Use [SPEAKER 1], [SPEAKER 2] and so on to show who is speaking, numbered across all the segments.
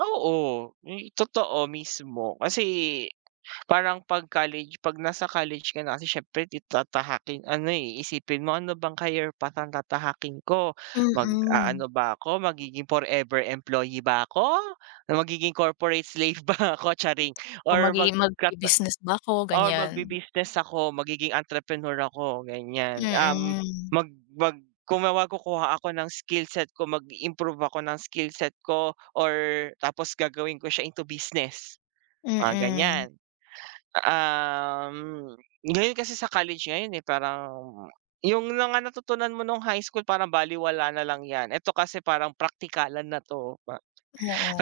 [SPEAKER 1] Oo, may totoo mismo kasi parang 'pag college 'pag nasa college ka na kasi siyempre ti tatahaking ano, eh, iisipin mo ano bang career path ang tatahakin ko?
[SPEAKER 2] Mm.
[SPEAKER 1] Mag-aano ba ako magiging forever employee ba ako, na magiging corporate slave ba ako? Charing!
[SPEAKER 2] O
[SPEAKER 1] Or mag
[SPEAKER 2] magiging
[SPEAKER 1] ka ka
[SPEAKER 2] magbi-business ba ako,
[SPEAKER 1] or
[SPEAKER 2] ganyan.
[SPEAKER 1] magbi-business ako, magiging entrepreneur ako ganyan. Um,
[SPEAKER 2] Mm.
[SPEAKER 1] mag mag kumawa kukuha ako ng skill set ko mag-improve ako ng skill set ko or tapos gagawin ko siya into business? Mga
[SPEAKER 2] Mm.
[SPEAKER 1] ganyan. Um, ngayon kasi sa college ngayon, eh, parang yung mga natutunan mo nung High School parang balewala nalang yan. Ito kasi parang praktikalan na 'to.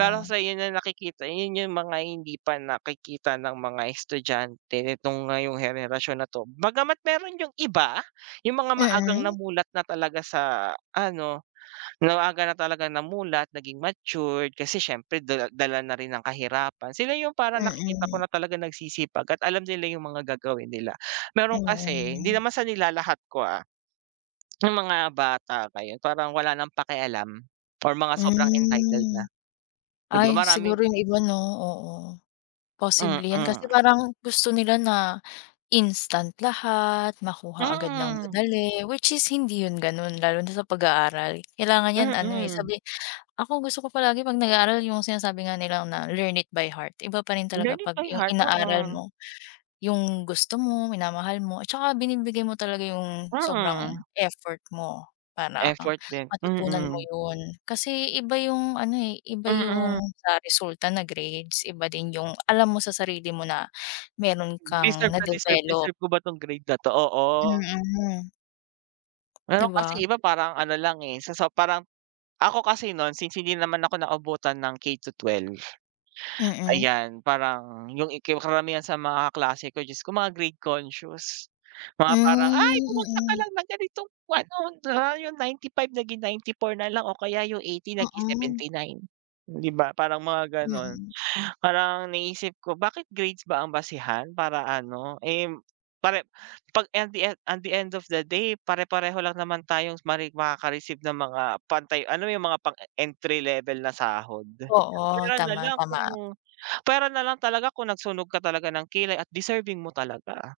[SPEAKER 1] Lalo sayo na nakikita, 'yon yung mga hindi pa nakikita ng mga estudyante nitong ngayong henerasyon na 'to. Bagama't mayro'n yung iba yung mga maagang
[SPEAKER 2] Mm.
[SPEAKER 1] namulat na talaga sa ano, maaga na talagang namulat, naging matured, kasi siyempre dala dala na rin ng kahirapan, sila yung parang nakikita ko
[SPEAKER 2] Mm.
[SPEAKER 1] na talagang nagsisipag at alam nila yung mga gagawin nila. Mayro'n kasi hindi
[SPEAKER 2] Mm.
[SPEAKER 1] naman sa nilalahat ko, ah. Yung mga bata ngayon, parang wala nang pakialam or mga sobrang entitled
[SPEAKER 2] Hmm.
[SPEAKER 1] na. Di ba,
[SPEAKER 2] Ay,
[SPEAKER 1] maraming
[SPEAKER 2] siguro yung iba, no, oo. Posible 'yan kasi
[SPEAKER 1] Mm.
[SPEAKER 2] parang gusto nila na instant lahat, makuha agad ng
[SPEAKER 1] Mm.
[SPEAKER 2] madali which is hindi 'yon gano'n lalo na sa pag-aaral. Kailangan 'yan ano, eh,
[SPEAKER 1] Mm.
[SPEAKER 2] sabi, ako gusto ko palagi 'pag nag-aaral yung sinasabi nga nilang na learn it by heart, iba pa rin talaga
[SPEAKER 1] Learning
[SPEAKER 2] pag
[SPEAKER 1] by
[SPEAKER 2] yung
[SPEAKER 1] heart,
[SPEAKER 2] inaaral
[SPEAKER 1] oo.
[SPEAKER 2] mo, yung gusto mo, minamahal mo, at 'tsaka binibigay mo talaga yung sobrang
[SPEAKER 1] Mm.
[SPEAKER 2] effort mo para
[SPEAKER 1] Effort din,
[SPEAKER 2] matutunan mo
[SPEAKER 1] mm.
[SPEAKER 2] 'yon. Kasi iba yung ano, eh, iba yung
[SPEAKER 1] Mm.
[SPEAKER 2] sa resulta na grades, iba din yung alam mo, sa sarili mo na mayron kang
[SPEAKER 1] Deserve ko deserve ko
[SPEAKER 2] na-develop.
[SPEAKER 1] deserve ko ba 'tong grade na 'to? Oo.
[SPEAKER 2] Mm. Di
[SPEAKER 1] Mayro'n kasi
[SPEAKER 2] ba?
[SPEAKER 1] iba parang ano lang, eh, sa so parang ako kasi no'n since hindi naman ako naabutan ng K to 12.
[SPEAKER 2] Mm.
[SPEAKER 1] Ayan, parang yung ika karamihan sa mga kaklase ko, Diyos ko mga grade conscious mga
[SPEAKER 2] Hmm,
[SPEAKER 1] parang, "ay bumagsak ka
[SPEAKER 2] mm.
[SPEAKER 1] lang ng ganitong kwan 'no na yung 95 naging 94 na lang o kaya yung 80 naging
[SPEAKER 2] Mm.
[SPEAKER 1] 79," di ba? Parang mga ganon.
[SPEAKER 2] Mm.
[SPEAKER 1] Parang naisip ko, bakit grades ba ang basehan para ano, eh, pare 'pag and the end, at the end of the day, pare-pareho lang naman tayong mare makaka-receive ng mga pantay ano yung mga pang-entry level na sahod.
[SPEAKER 2] Oo,
[SPEAKER 1] Puwera na
[SPEAKER 2] tama,
[SPEAKER 1] lang
[SPEAKER 2] tama.
[SPEAKER 1] kung puwera na lang talaga kung nagsunog ka talaga ng kilay at deserving mo talaga.